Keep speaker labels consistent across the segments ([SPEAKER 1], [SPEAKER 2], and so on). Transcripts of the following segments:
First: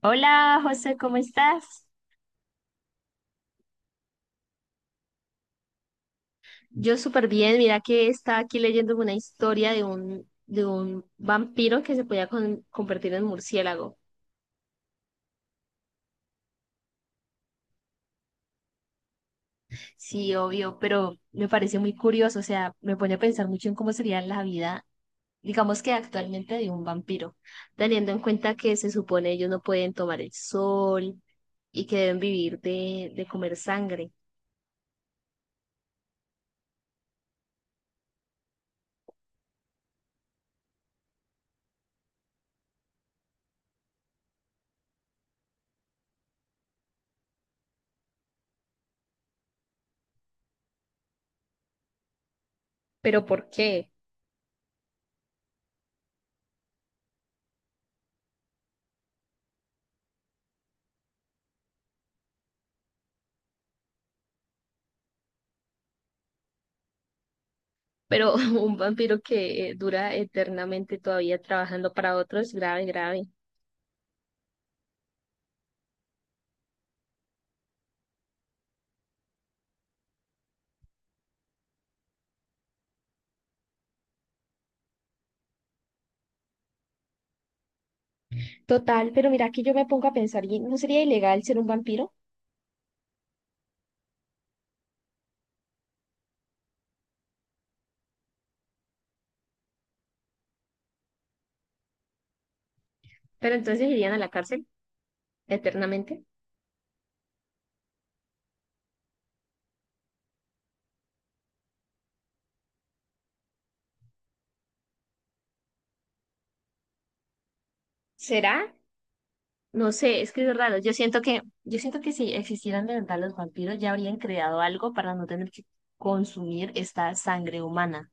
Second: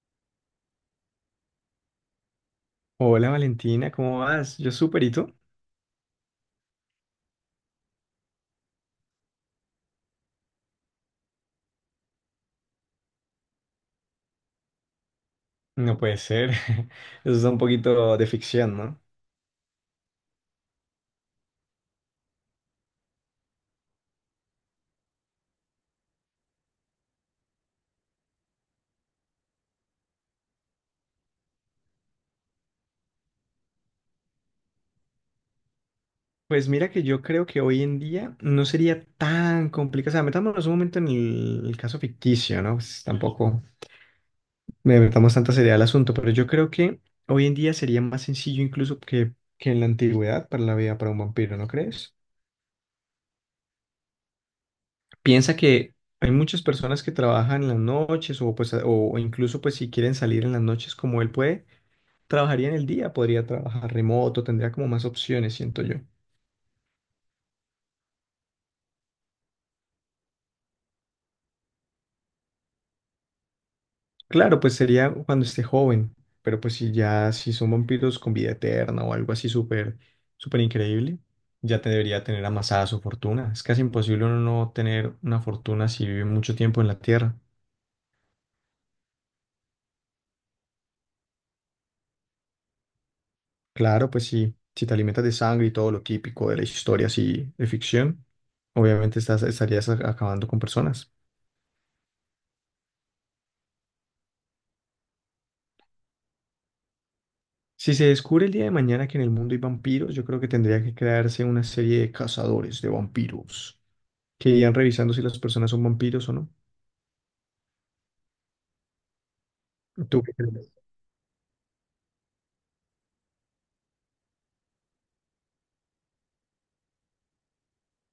[SPEAKER 1] Hola José, ¿cómo estás?
[SPEAKER 2] Hola Valentina, ¿cómo vas? Yo súper, ¿y tú?
[SPEAKER 1] Yo súper bien, mira que estaba aquí leyendo una historia de un vampiro que se podía convertir en murciélago.
[SPEAKER 2] No puede ser. Eso es un poquito de ficción, ¿no?
[SPEAKER 1] Sí, obvio, pero me parece muy curioso, o sea, me pone a pensar mucho en cómo sería la vida, digamos que actualmente de un vampiro, teniendo en cuenta que se supone ellos no pueden tomar el sol y que deben vivir de comer sangre.
[SPEAKER 2] Pues mira que yo creo que hoy en día no sería tan complicado. O sea, metámonos un momento en el caso ficticio, ¿no? Pues tampoco me metamos tanta seriedad al asunto, pero yo creo que hoy en día sería más sencillo incluso que en la antigüedad para la vida para un vampiro, ¿no crees?
[SPEAKER 1] ¿Pero por qué?
[SPEAKER 2] Piensa que hay muchas personas que trabajan en las noches o, pues, o incluso pues si quieren salir en las noches como él puede. Trabajaría en el día, podría trabajar remoto, tendría como más opciones, siento yo.
[SPEAKER 1] Pero un vampiro que dura eternamente todavía trabajando para otros, grave, grave.
[SPEAKER 2] Claro, pues sería cuando esté joven, pero pues si son vampiros con vida eterna o algo así súper, súper increíble, ya te debería tener amasada su fortuna. Es casi imposible uno no tener una fortuna si vive mucho tiempo en la Tierra.
[SPEAKER 1] Total, pero mira, aquí yo me pongo a pensar, ¿y no sería ilegal ser un vampiro?
[SPEAKER 2] Claro, pues sí, si te alimentas de sangre y todo lo típico de la historia así de ficción, obviamente estarías acabando con personas.
[SPEAKER 1] Pero entonces irían a la cárcel eternamente.
[SPEAKER 2] Si se descubre el día de mañana que en el mundo hay vampiros, yo creo que tendría que crearse una serie de cazadores de vampiros que irían revisando si las personas son vampiros o no.
[SPEAKER 1] ¿Será? No sé,
[SPEAKER 2] ¿Tú
[SPEAKER 1] es
[SPEAKER 2] qué
[SPEAKER 1] que es
[SPEAKER 2] crees?
[SPEAKER 1] raro. Yo siento que si existieran de verdad los vampiros, ya habrían creado algo para no tener que consumir esta sangre humana.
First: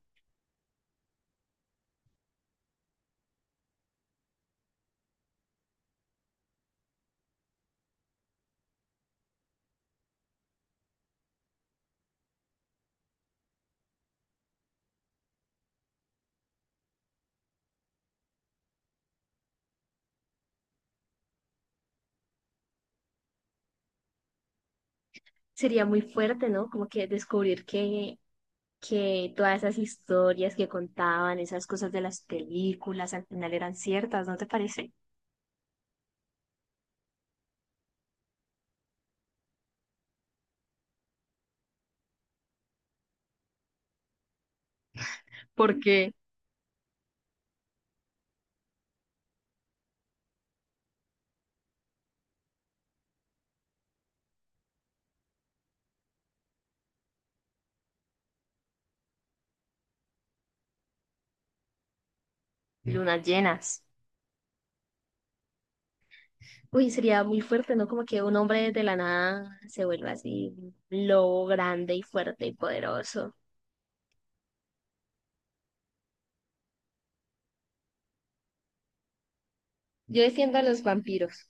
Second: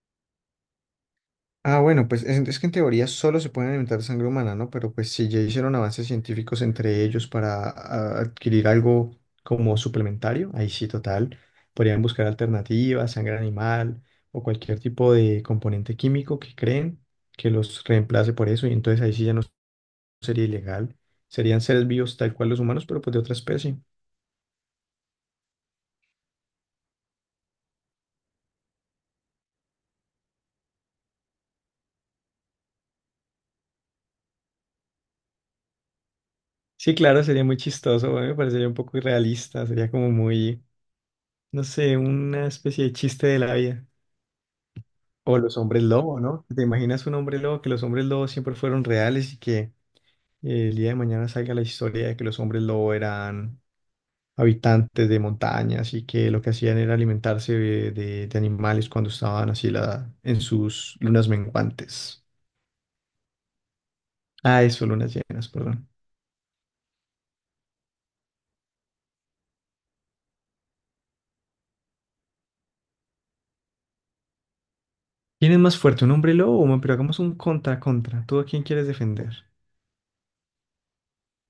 [SPEAKER 2] Ah, bueno, pues es que en teoría solo se pueden alimentar de sangre humana, ¿no? Pero pues si ya hicieron avances científicos entre ellos para adquirir algo como suplementario, ahí sí, total. Podrían buscar alternativas, sangre animal o cualquier tipo de componente químico que creen que los reemplace por eso y entonces ahí sí ya no sería ilegal. Serían seres vivos tal cual los humanos, pero pues de otra especie.
[SPEAKER 1] Sería muy fuerte, ¿no? Como que descubrir que todas esas historias que contaban, esas cosas de las películas, al final eran ciertas, ¿no te parece?
[SPEAKER 2] Sí, claro, sería muy chistoso, a mí me parecería un poco irrealista, sería como muy, no sé, una especie de chiste de la vida. O los hombres
[SPEAKER 1] Porque
[SPEAKER 2] lobo, ¿no? ¿Te imaginas un hombre lobo, que los hombres lobos siempre fueron reales y que el día de mañana salga la historia de que los hombres lobo eran habitantes de montañas y que lo que hacían era alimentarse de, de animales cuando estaban así la, en sus lunas menguantes?
[SPEAKER 1] lunas llenas.
[SPEAKER 2] Ah, eso, lunas llenas, perdón.
[SPEAKER 1] Uy, sería muy fuerte, ¿no? Como que un hombre de la nada se vuelva así, un lobo grande y fuerte y poderoso.
[SPEAKER 2] ¿Quién es más fuerte, un hombre lobo o un hombre? Pero hagamos un contra. ¿Tú a quién quieres defender?
[SPEAKER 1] Yo defiendo a los vampiros.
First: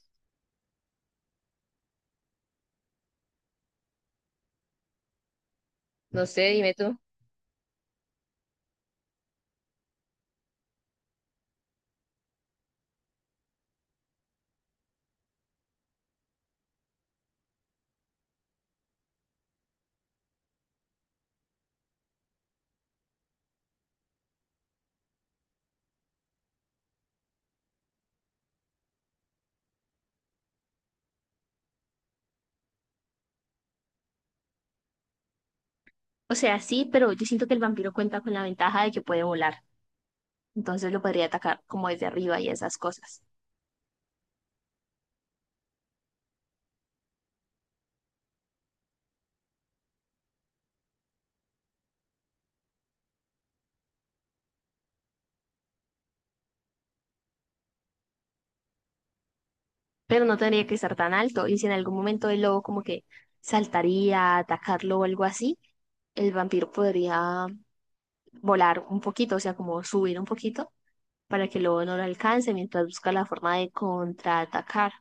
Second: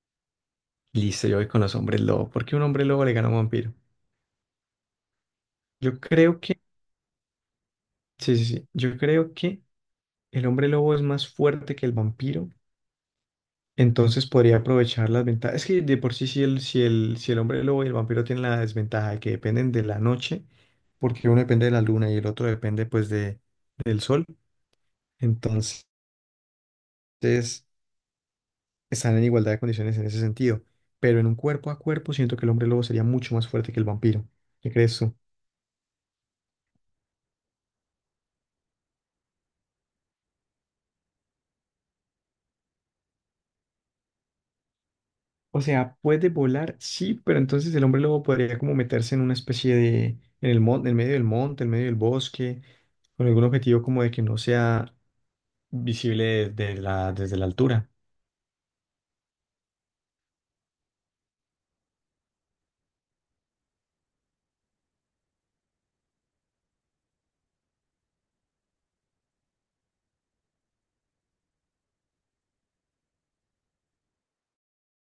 [SPEAKER 2] Listo, yo voy con los hombres lobo. ¿Por qué un hombre lobo le gana a un vampiro? Yo
[SPEAKER 1] No
[SPEAKER 2] creo
[SPEAKER 1] sé,
[SPEAKER 2] que,
[SPEAKER 1] dime tú.
[SPEAKER 2] sí, sí, sí. Yo creo que el hombre lobo es más fuerte que el vampiro. Entonces podría aprovechar las ventajas. Es que de por sí, si el, si el hombre lobo y el vampiro tienen la desventaja de que dependen de la noche, porque uno depende de la luna y el otro depende pues del sol. Entonces, están en igualdad de condiciones en ese sentido, pero en un cuerpo a cuerpo siento que el hombre lobo sería mucho más fuerte que el vampiro. ¿Qué crees tú?
[SPEAKER 1] O sea, sí, pero yo siento que el vampiro cuenta con la ventaja de que puede volar. Entonces lo podría atacar como desde arriba y esas cosas.
[SPEAKER 2] O sea, puede volar, sí, pero entonces el hombre lobo podría como meterse en una especie de, en el monte, en medio del monte, en medio del bosque, con algún objetivo como de que no sea visible desde la altura.
[SPEAKER 1] Pero no tendría que estar tan alto. Y si en algún momento el lobo como que saltaría a atacarlo o algo así, el vampiro podría volar un poquito, o sea, como subir un poquito para que el lobo no lo alcance mientras busca la forma de contraatacar.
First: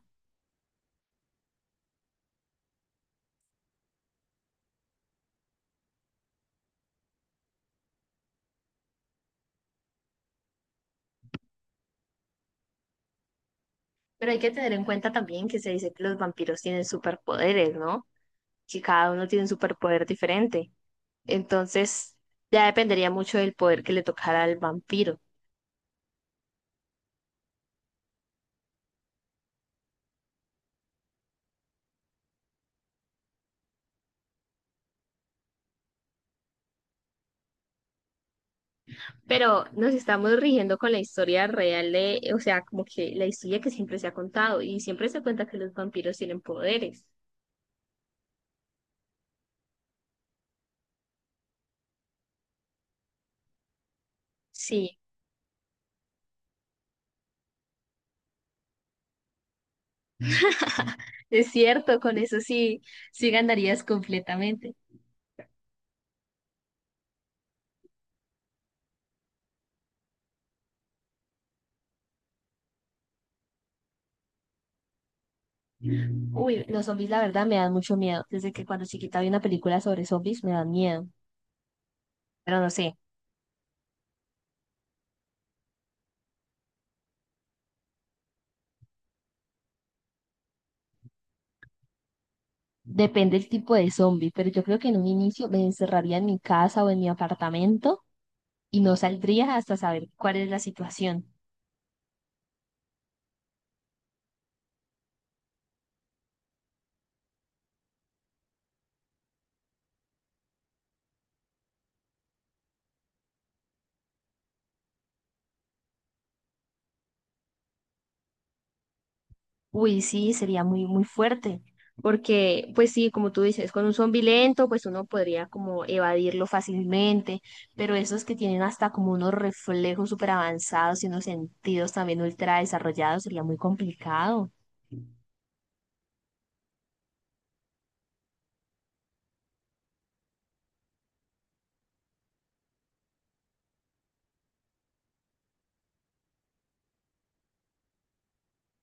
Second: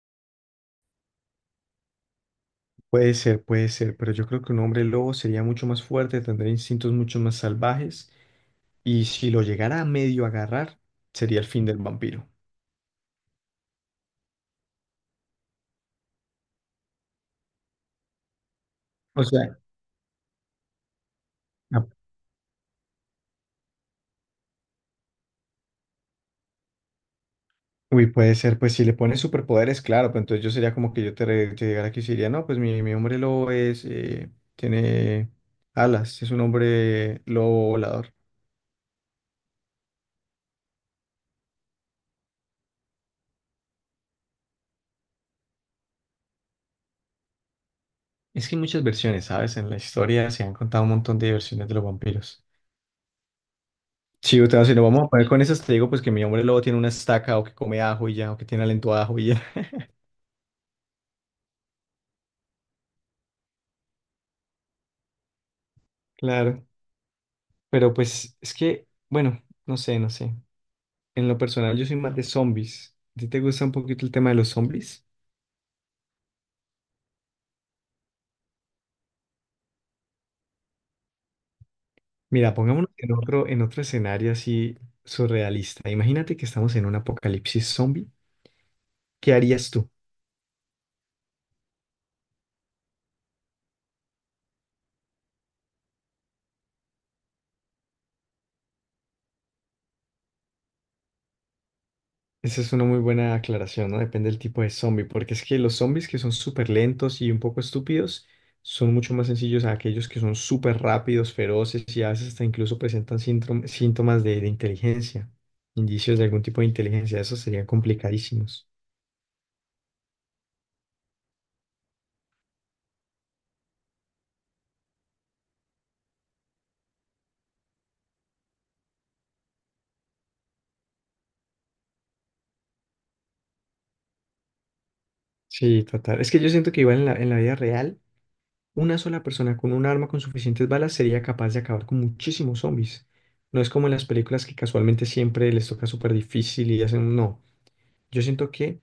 [SPEAKER 2] Puede ser, pero yo creo que un hombre lobo sería mucho más fuerte, tendría instintos mucho más salvajes, y si lo llegara a medio agarrar, sería el fin del vampiro.
[SPEAKER 1] Pero hay que tener en cuenta también que se dice que los vampiros tienen superpoderes, ¿no? Que cada
[SPEAKER 2] O
[SPEAKER 1] uno tiene un
[SPEAKER 2] sea,
[SPEAKER 1] superpoder diferente. Entonces, ya dependería mucho del poder que le tocara al vampiro.
[SPEAKER 2] uy, puede ser, pues si le pones superpoderes, claro, pues entonces yo sería como que yo te llegara aquí y diría, no, pues mi hombre lobo es, tiene alas, es un hombre lobo volador.
[SPEAKER 1] Pero nos estamos rigiendo con la historia real de, o sea, como que la historia que siempre se ha contado y siempre se cuenta que los vampiros tienen poderes.
[SPEAKER 2] Es que hay muchas versiones, ¿sabes? En la historia se han contado un montón de versiones de los vampiros. Sí, o sea, si nos
[SPEAKER 1] Sí,
[SPEAKER 2] vamos a poner con esas, te digo pues que mi hombre lobo tiene una estaca o que come ajo y ya, o que tiene aliento a ajo y ya.
[SPEAKER 1] es cierto, con eso sí, sí ganarías completamente.
[SPEAKER 2] Claro, pero pues es que, bueno, no sé, no sé. En lo personal yo soy más de zombies. ¿A ti te gusta un poquito el tema de los zombies?
[SPEAKER 1] Uy, los zombies la verdad me dan mucho miedo. Desde que cuando chiquita vi una película sobre zombies me dan miedo.
[SPEAKER 2] Mira,
[SPEAKER 1] Pero no
[SPEAKER 2] pongámonos
[SPEAKER 1] sé,
[SPEAKER 2] en otro escenario así surrealista. Imagínate que estamos en un apocalipsis zombie. ¿Qué harías tú?
[SPEAKER 1] depende el tipo de zombie, pero yo creo que en un inicio me encerraría en mi casa o en mi apartamento y no saldría hasta saber cuál es la situación.
[SPEAKER 2] Esa es una muy buena aclaración, ¿no? Depende del tipo de zombie, porque es que los zombies que son súper lentos y un poco estúpidos son mucho más sencillos a aquellos que son súper rápidos, feroces y a veces hasta incluso presentan síntomas de inteligencia, indicios de algún tipo de inteligencia. Esos serían complicadísimos.
[SPEAKER 1] Uy, sí, sería muy, muy fuerte, porque pues sí, como tú dices, con un zombi lento, pues uno podría como evadirlo fácilmente, pero esos que tienen hasta como unos reflejos súper avanzados y unos sentidos también ultra desarrollados, sería muy complicado.
[SPEAKER 2] Sí, total. Es que yo siento que igual en la vida real. Una sola persona con un arma con suficientes balas sería capaz de acabar con muchísimos zombies. No es como en las películas que casualmente siempre les toca súper difícil y hacen un no. Yo siento que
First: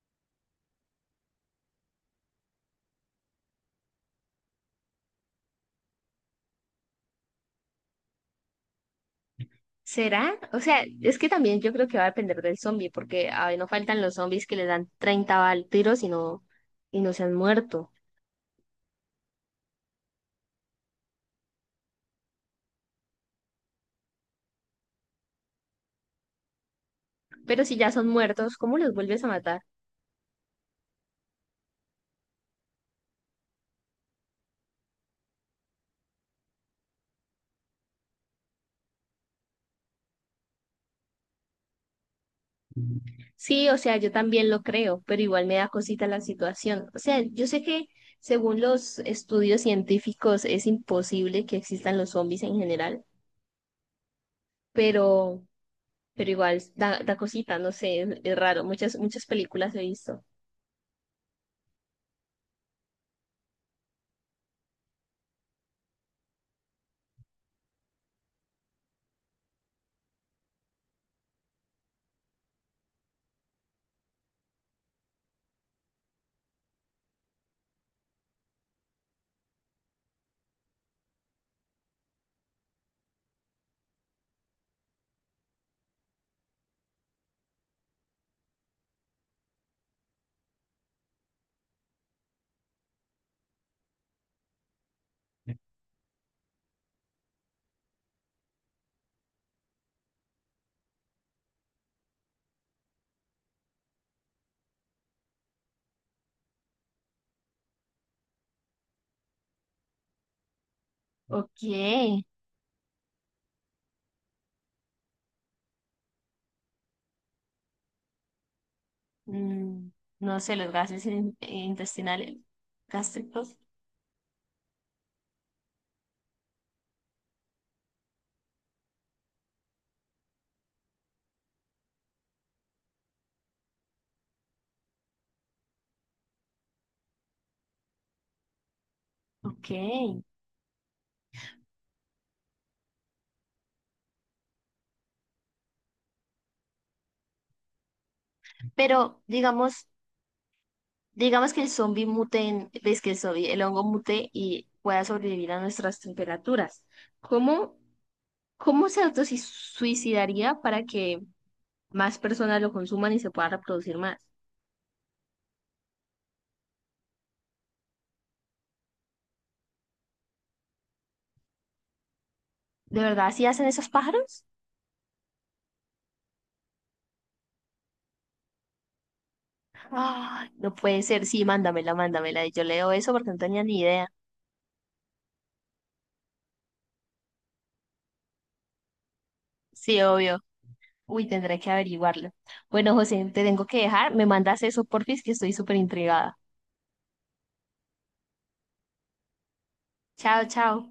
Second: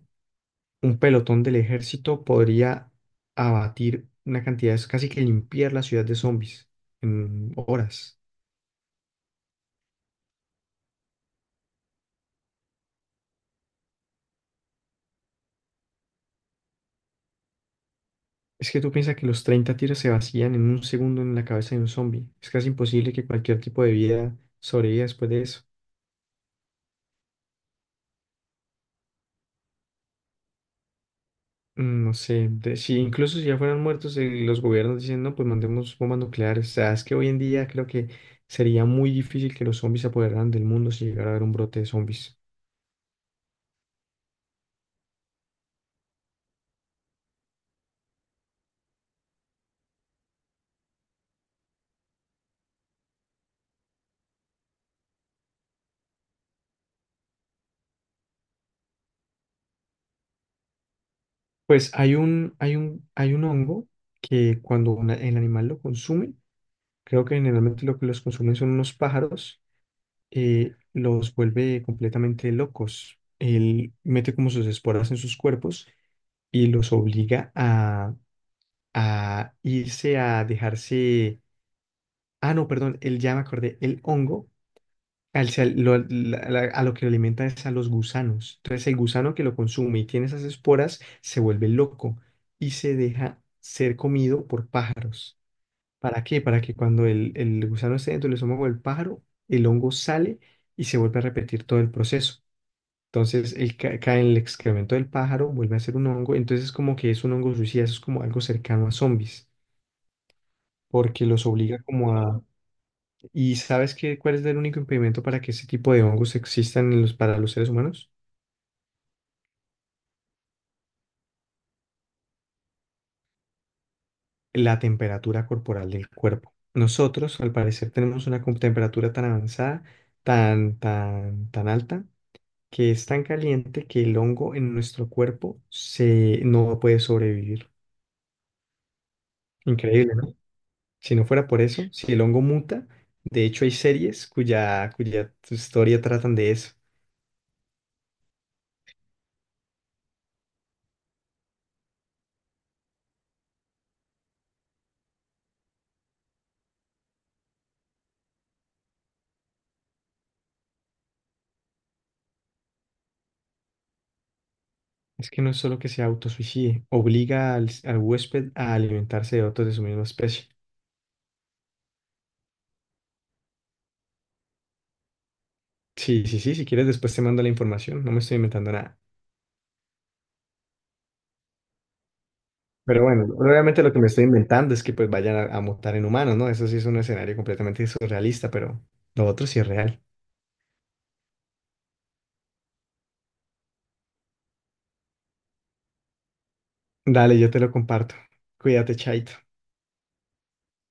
[SPEAKER 2] un pelotón del ejército podría abatir una cantidad, es casi que limpiar la ciudad de zombies en horas.
[SPEAKER 1] ¿Será? O sea, es que también yo creo que va a depender del zombie, porque a ver, no faltan los zombies que le dan 30 tiros y no se han muerto.
[SPEAKER 2] Es que tú piensas que los 30 tiros se vacían en un segundo en la cabeza de un zombie. Es casi imposible que cualquier tipo de vida sobreviva después de eso.
[SPEAKER 1] Pero si ya son muertos, ¿cómo los vuelves a matar?
[SPEAKER 2] Mm, no sé, de- si incluso si ya fueran muertos, los gobiernos dicen, no, pues mandemos bombas nucleares. O sea, es que hoy en día creo que sería muy difícil que los zombies se apoderaran del mundo si llegara a haber un brote de zombies.
[SPEAKER 1] Sí, o sea, yo también lo creo, pero igual me da cosita la situación. O sea, yo sé que según los estudios científicos es imposible que existan los zombies en general, pero, pero igual da, da cosita, no sé, es raro. Muchas películas he visto.
[SPEAKER 2] Pues hay un, hay un hongo que cuando el animal lo consume, creo que generalmente lo que los consumen son unos pájaros, los vuelve completamente locos. Él mete como sus esporas en sus cuerpos y los obliga a irse a dejarse. Ah, no, perdón, el ya me acordé, el hongo, a lo que lo alimenta es a los gusanos. Entonces el gusano que lo consume y tiene esas esporas se vuelve loco y se deja ser comido por pájaros. ¿Para qué? Para que cuando el gusano esté dentro del estómago del pájaro, el hongo sale y se vuelve a repetir todo el proceso. Entonces el, cae en el excremento del pájaro, vuelve a ser un hongo, entonces como que es un hongo suicida, eso es como algo cercano a zombies, porque los
[SPEAKER 1] Ok.
[SPEAKER 2] obliga como a... ¿Y sabes qué, cuál es el único impedimento para que ese tipo de hongos existan en los, para los seres humanos?
[SPEAKER 1] Mm, no sé, los gases intestinales, gástricos.
[SPEAKER 2] La temperatura corporal del cuerpo. Nosotros, al parecer, tenemos una temperatura tan avanzada, tan, tan, tan alta, que es tan caliente que el hongo en nuestro cuerpo no puede sobrevivir.
[SPEAKER 1] Ok.
[SPEAKER 2] Increíble, ¿no? Si no fuera por eso, si el hongo muta, de hecho hay series cuya, cuya historia tratan de eso.
[SPEAKER 1] Pero digamos, Digamos que el zombie mute, ves que el zombie, el hongo mute y pueda sobrevivir a nuestras temperaturas. ¿Cómo, cómo se autosuicidaría para que más personas lo consuman y se pueda reproducir más?
[SPEAKER 2] Es que no es solo que se autosuicide, obliga al huésped a alimentarse de otros de su misma especie.
[SPEAKER 1] ¿De verdad así hacen esos pájaros?
[SPEAKER 2] Sí, sí, sí, si quieres después te mando la información, no me estoy inventando nada.
[SPEAKER 1] Ay, no puede ser. Sí, mándamela, mándamela. Y yo leo
[SPEAKER 2] Pero
[SPEAKER 1] eso
[SPEAKER 2] bueno,
[SPEAKER 1] porque no tenía ni
[SPEAKER 2] obviamente lo que me
[SPEAKER 1] idea.
[SPEAKER 2] estoy inventando es que pues vayan a mutar en humanos, ¿no? Eso sí es un escenario completamente surrealista, pero lo otro sí es
[SPEAKER 1] Sí,
[SPEAKER 2] real.
[SPEAKER 1] obvio. Uy, tendré que averiguarlo. Bueno, José, te tengo que dejar. Me mandas eso, porfis, que estoy súper intrigada.
[SPEAKER 2] Dale, yo te lo comparto. Cuídate, Chaito.
[SPEAKER 1] Chao, chao.